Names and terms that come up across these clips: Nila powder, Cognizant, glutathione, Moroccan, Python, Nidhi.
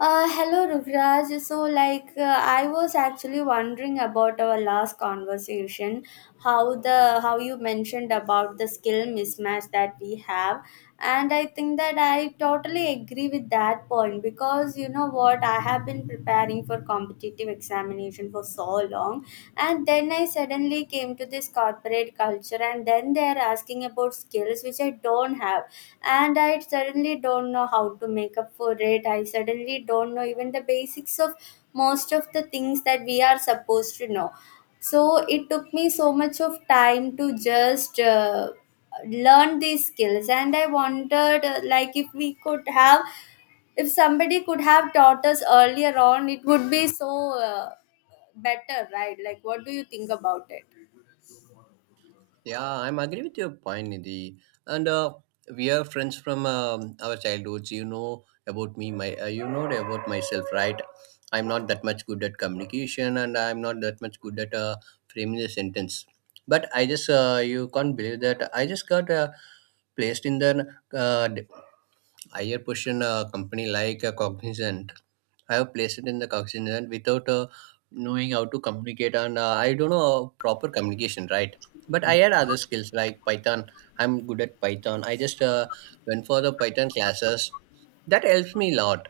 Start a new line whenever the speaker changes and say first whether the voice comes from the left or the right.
left: Hello, Rukraj. So, I was actually wondering about our last conversation, how you mentioned about the skill mismatch that we have, and I think that I totally agree with that point because you know what, I have been preparing for competitive examination for so long, and then I suddenly came to this corporate culture, and then they are asking about skills which I don't have, and I suddenly don't know how to make up for it. I suddenly don't know even the basics of most of the things that we are supposed to know. So it took me so much of time to just learn these skills. And I wondered, like, if we could have, if somebody could have taught us earlier on, it would be so better, right? Like, what do you think about it?
right: Yeah, I'm agree with your point, Nidhi. And we are friends from our childhoods. You know about me, my you know about myself, right? I'm not that much good at communication, and I'm not that much good at framing the sentence. But I just you can't believe that I just got placed in the uh, d- higher position company like Cognizant. I have placed it in the Cognizant, and without knowing how to communicate, and I don't know, proper communication, right? But I had other skills like Python. I'm good at Python. I just went for the Python classes. That helps me a lot.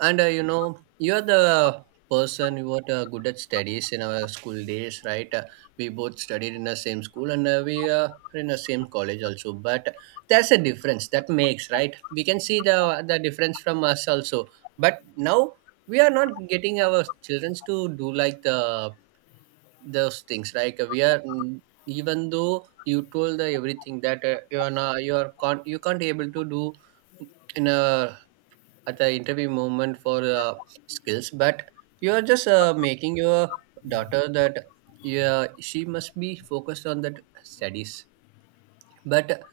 right: And you're the person who was good at studies in our school days, right? We both studied in the same school, and we are in the same college also. But there's a difference that makes, right? We can see the difference from us also. But now we are not getting our children to do like the those things. Like we are, even though you told the everything that you are not, you are can't you can't able to do in a at the interview moment for skills. But you are just making your daughter that yeah, she must be focused on that studies. But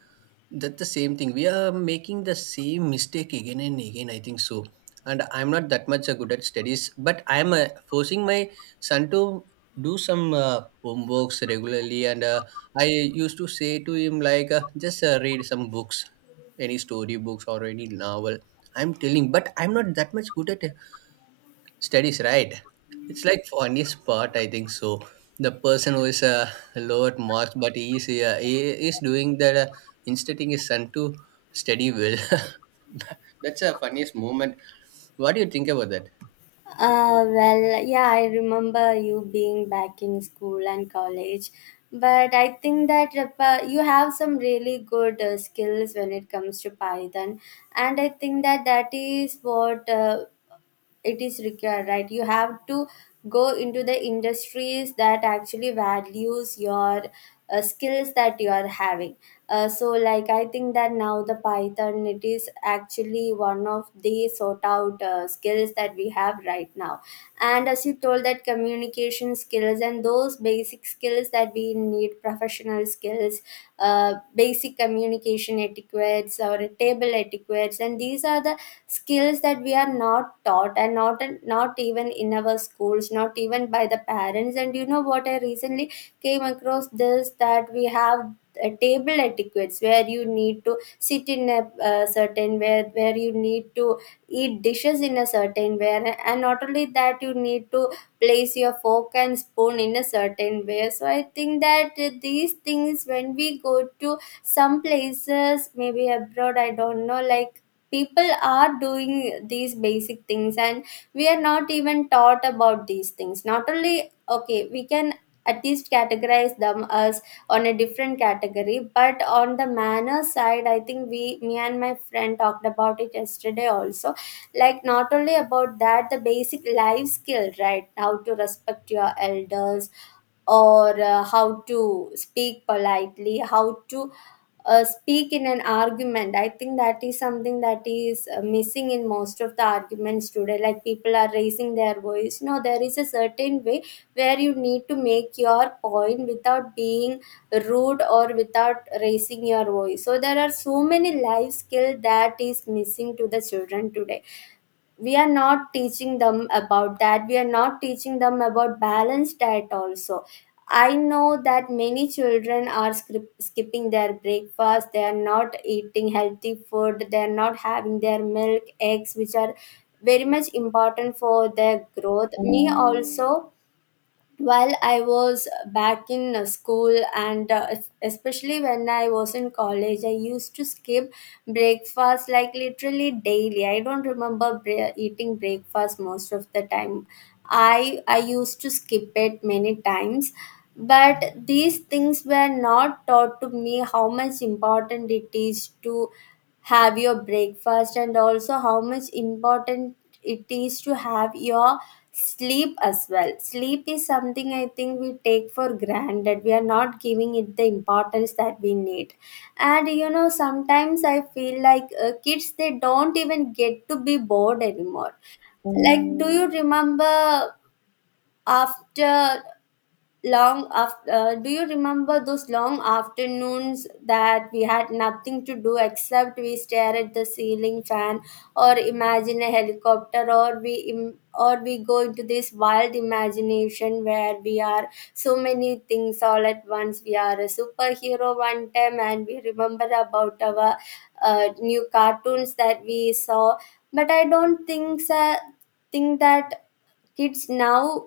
right: that's the same thing. We are making the same mistake again and again, I think so. And I'm not that much good at studies, but I'm forcing my son to do some homeworks regularly. And I used to say to him, like, just read some books, any story books or any novel. I'm telling, but I'm not that much good at studies, right? It's like funniest part, I think so. The person who is lower marks, but he is doing that, instructing his son to study well. That's a funniest moment. What do you think about that?
left: Yeah, I remember you being back in school and college, but I think that you have some really good skills when it comes to Python, and I think that that is what it is required, right? You have to go into the industries that actually values your skills that you are having. So, I think that now the Python, it is actually one of the sort out skills that we have right now. And as you told, that communication skills and those basic skills that we need, professional skills, uh, basic communication etiquettes or table etiquettes, and these are the skills that we are not taught, and not even in our schools, not even by the parents. And you know what, I recently came across this, that we have table etiquettes where you need to sit in a certain, where you need to eat dishes in a certain way, and not only that, you need to place your fork and spoon in a certain way. So I think that these things, when we go to some places, maybe abroad, I don't know, like, people are doing these basic things, and we are not even taught about these things. Not only, okay, we can at least categorize them as on a different category, but on the manner side, I think, we, me and my friend talked about it yesterday also, like, not only about that, the basic life skill, right? How to respect your elders, or how to speak politely, how to speak in an argument. I think that is something that is missing in most of the arguments today. Like, people are raising their voice. No, there is a certain way where you need to make your point without being rude or without raising your voice. So there are so many life skills that is missing to the children today. We are not teaching them about that. We are not teaching them about balanced diet also. I know that many children are skipping their breakfast. They are not eating healthy food. They are not having their milk, eggs, which are very much important for their growth. Me also, while I was back in school, and especially when I was in college, I used to skip breakfast, like, literally daily. I don't remember eating breakfast most of the time. I used to skip it many times, but these things were not taught to me, how much important it is to have your breakfast, and also how much important it is to have your sleep as well. Sleep is something, I think, we take for granted. We are not giving it the importance that we need. And you know, sometimes I feel like kids, they don't even get to be bored anymore. Like, do you remember after long after do you remember those long afternoons that we had nothing to do except we stare at the ceiling fan or imagine a helicopter, or or we go into this wild imagination where we are so many things all at once. We are a superhero one time, and we remember about our new cartoons that we saw. But I don't think so, think that kids now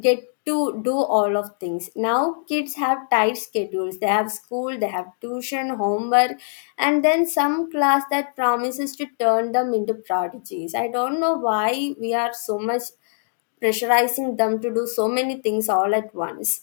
left: get to do all of things. Now kids have tight schedules. They have school, they have tuition, homework, and then some class that promises to turn them into prodigies. I don't know why we are so much pressurizing them to do so many things all at once.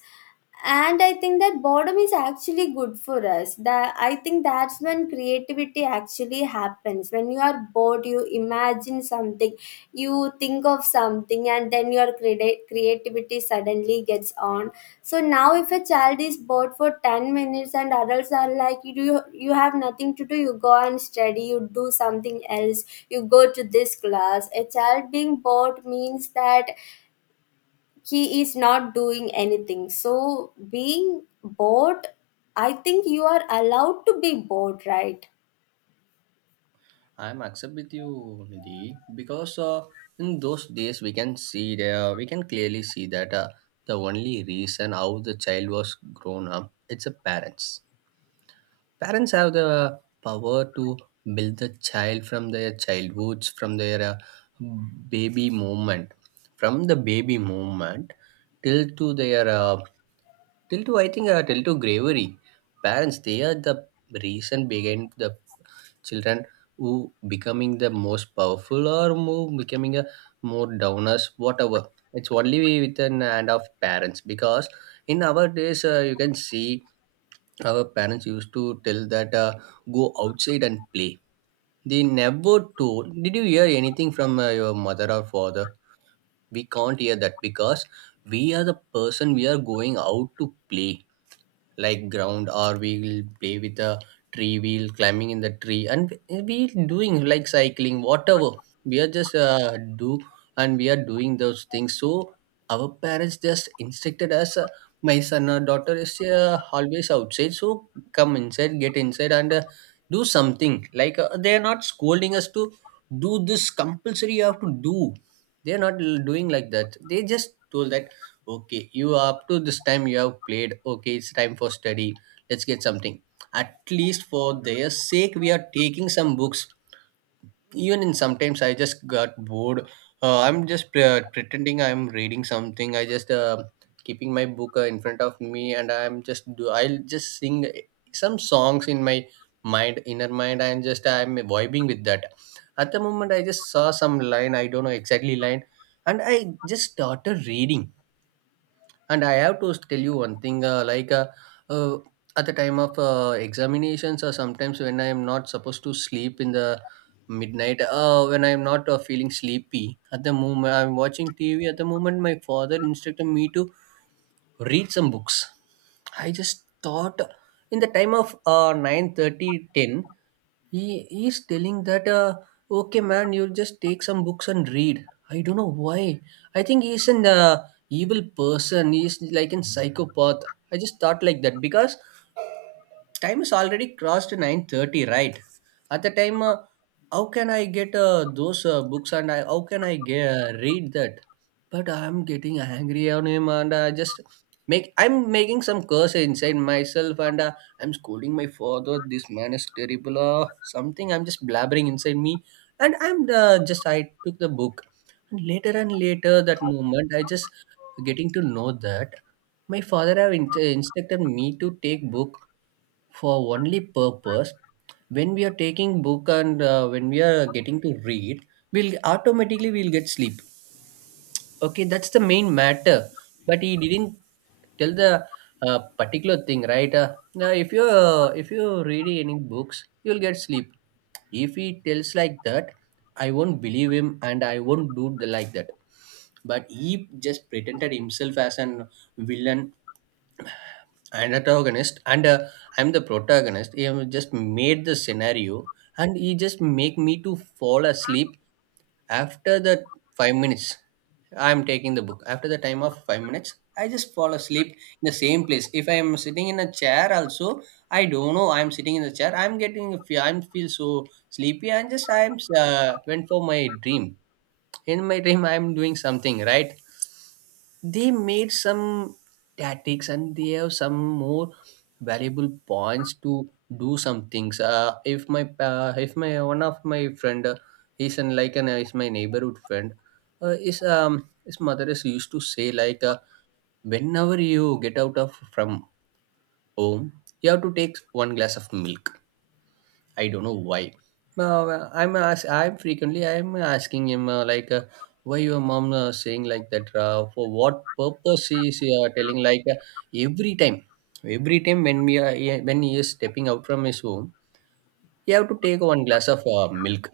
left: And I think that boredom is actually good for us. That I think that's when creativity actually happens. When you are bored, you imagine something, you think of something, and then your creativity suddenly gets on. So now if a child is bored for 10 minutes, and adults are like, you do, you have nothing to do, you go and study, you do something else, you go to this class, a child being bored means that he is not doing anything. So being bored, I think you are allowed to be bored, right?
right: I'm accept with you, Nidhi, because in those days we can see there, we can clearly see that the only reason how the child was grown up, it's the parents. Parents have the power to build the child from their childhoods, baby moment from the baby moment, till to their till to, I think, till to bravery. Parents, they are the reason behind the children who becoming the most powerful, or more becoming a more downers, whatever. It's only with an hand of parents. Because in our days, you can see our parents used to tell that, go outside and play. They never told, did you hear anything from your mother or father? We can't hear that, because we are the person, we are going out to play, like ground, or we'll play with a tree, we'll climbing in the tree, and we doing like cycling, whatever. We are just do, and we are doing those things. So our parents just instructed us, my son or daughter is always outside, so come inside, get inside, and do something. Like they are not scolding us to do this compulsory, you have to do. They are not doing like that. They just told that, okay, you are up to this time you have played. Okay, it's time for study. Let's get something. At least for their sake, we are taking some books. Even in sometimes I just got bored. I'm just pretending I'm reading something. I just keeping my book in front of me, and I'm just do. I'll just sing some songs in my mind, inner mind, and just I'm vibing with that. At the moment, I just saw some line. I don't know exactly line, and I just started reading. And I have to tell you one thing, like, uh, at the time of examinations, or sometimes when I am not supposed to sleep in the midnight, when I'm not feeling sleepy, at the moment I'm watching TV, at the moment my father instructed me to read some books. I just thought, in the time of 9:30, 10. He is telling that, okay, man, you'll just take some books and read. I don't know why. I think he's an evil person. He's like a psychopath. I just thought like that, because time is already crossed 9:30, right? At the time, how can I get those books, and how can I get, read that. But I'm getting angry on him, and I just make I'm making some curse inside myself. And I'm scolding my father, this man is terrible or something. I'm just blabbering inside me. And I'm just I took the book. And later and later that moment, I just getting to know that my father have instructed me to take book, for only purpose, when we are taking book and when we are getting to read, we'll automatically we'll get sleep. Okay, that's the main matter. But he didn't tell the particular thing, right? Now if you read any books, you'll get sleep. If he tells like that, I won't believe him, and I won't do the like that. But he just pretended himself as an villain, an antagonist. And I'm the protagonist. He have just made the scenario, and he just make me to fall asleep after the 5 minutes. I'm taking the book, after the time of 5 minutes I just fall asleep in the same place. If I am sitting in a chair also, I don't know, I'm sitting in the chair, I'm getting a I'm feel so sleepy. And just I'm went for my dream. In my dream I'm doing something, right? They made some tactics, and they have some more valuable points to do some things. If my one of my friend, he's in like an is my neighborhood friend. His mother is used to say, like, whenever you get out of from home, you have to take one glass of milk. I don't know why. I'm frequently I'm asking him, like, why your mom saying like that, for what purpose she is telling like, every time every time when when he is stepping out from his home, he have to take one glass of milk.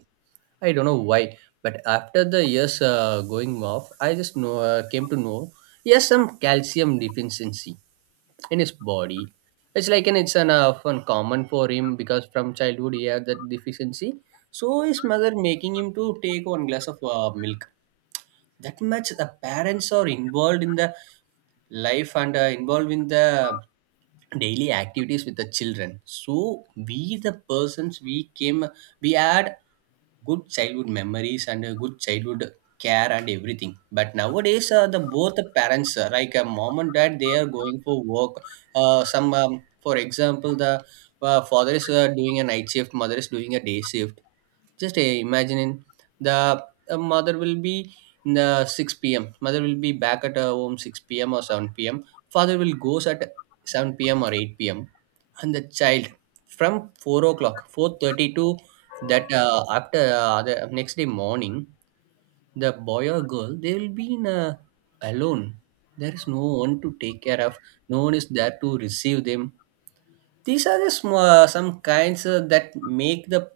right: I don't know why, but after the years going off, I just know came to know he has some calcium deficiency in his body. It's an fun common for him, because from childhood he had that deficiency. So his mother making him to take one glass of milk. That much the parents are involved in the life, and involved in the daily activities with the children. So we the persons, we came, we had good childhood memories and a good childhood care and everything. But nowadays the both the parents, like a mom and dad, they are going for work. Some, for example, the father is doing a night shift, mother is doing a day shift. Just imagining, the mother will be in, 6 p.m. Mother will be back at her home 6 p.m. or 7 p.m. Father will goes at 7 p.m. or 8 p.m. And the child from 4 o'clock, 4:30 to that after, the next day morning, the boy or girl, they will be in a alone. There is no one to take care of. No one is there to receive them. These are the small, some kinds that make the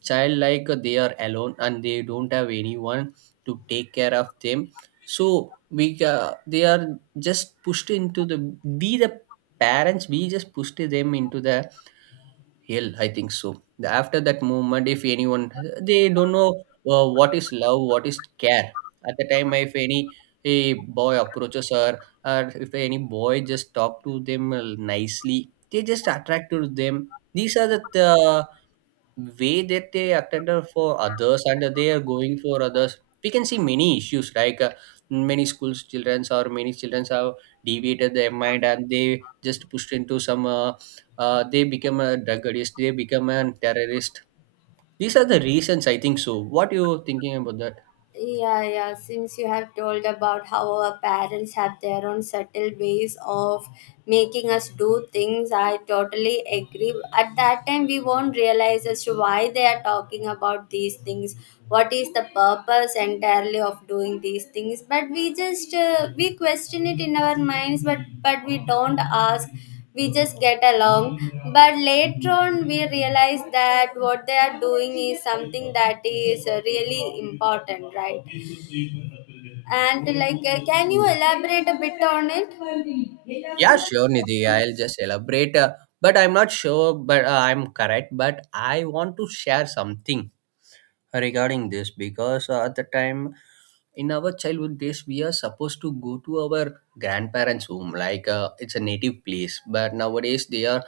right: child, like they are alone and they don't have anyone to take care of them. So we they are just pushed into the, we the parents we just pushed them into the hell, I think so. After that movement, if anyone, they don't know what is love, what is care. At the time, if any a boy approaches her, or if any boy just talk to them nicely, they just attract to them. These are the way that they attended for others, and they are going for others. We can see many issues, like many schools childrens or many childrens have deviated their mind, and they just pushed into some they become a drug addict, they become a terrorist. These are the reasons, I think so. What you thinking about that?
left: Yeah, yeah. Since you have told about how our parents have their own subtle ways of making us do things, I totally agree. At that time, we won't realize as to why they are talking about these things, what is the purpose entirely of doing these things. But we just, we question it in our minds, but we don't ask, we just get along. But later on we realize that what they are doing is something that is really important, right? And like, can you elaborate a bit on it?
right: Yeah, sure, Nidhi. I'll just elaborate, but I'm not sure, but I'm correct, but I want to share something regarding this. Because at the time, in our childhood days, we are supposed to go to our grandparents home, like, it's a native place. But nowadays they are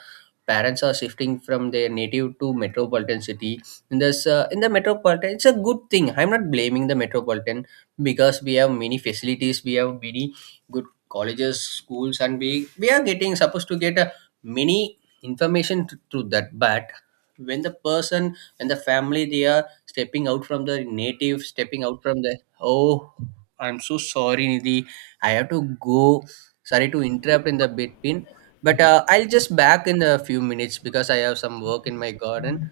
right: parents are shifting from their native to metropolitan city. In the metropolitan, it's a good thing, I'm not blaming the metropolitan. Because we have many facilities, we have many good colleges, schools, and we are getting supposed to get a many information through that. But when the person when the family, they are stepping out from the native, stepping out from the— oh, I'm so sorry, Nidhi. I have to go. Sorry to interrupt in the between. But I'll just back in a few minutes, because I have some work in my garden.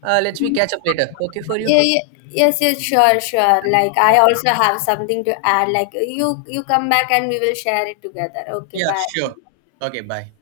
right: Let's we catch up later. Okay for you?
left: Yeah, yeah. Yes, yes, sure, sure. Like, I
right: Okay.
left: also have something to add. Like, you come back and we will share it together. Okay,
right: Yeah, sure.
left: bye.
right: Okay, bye.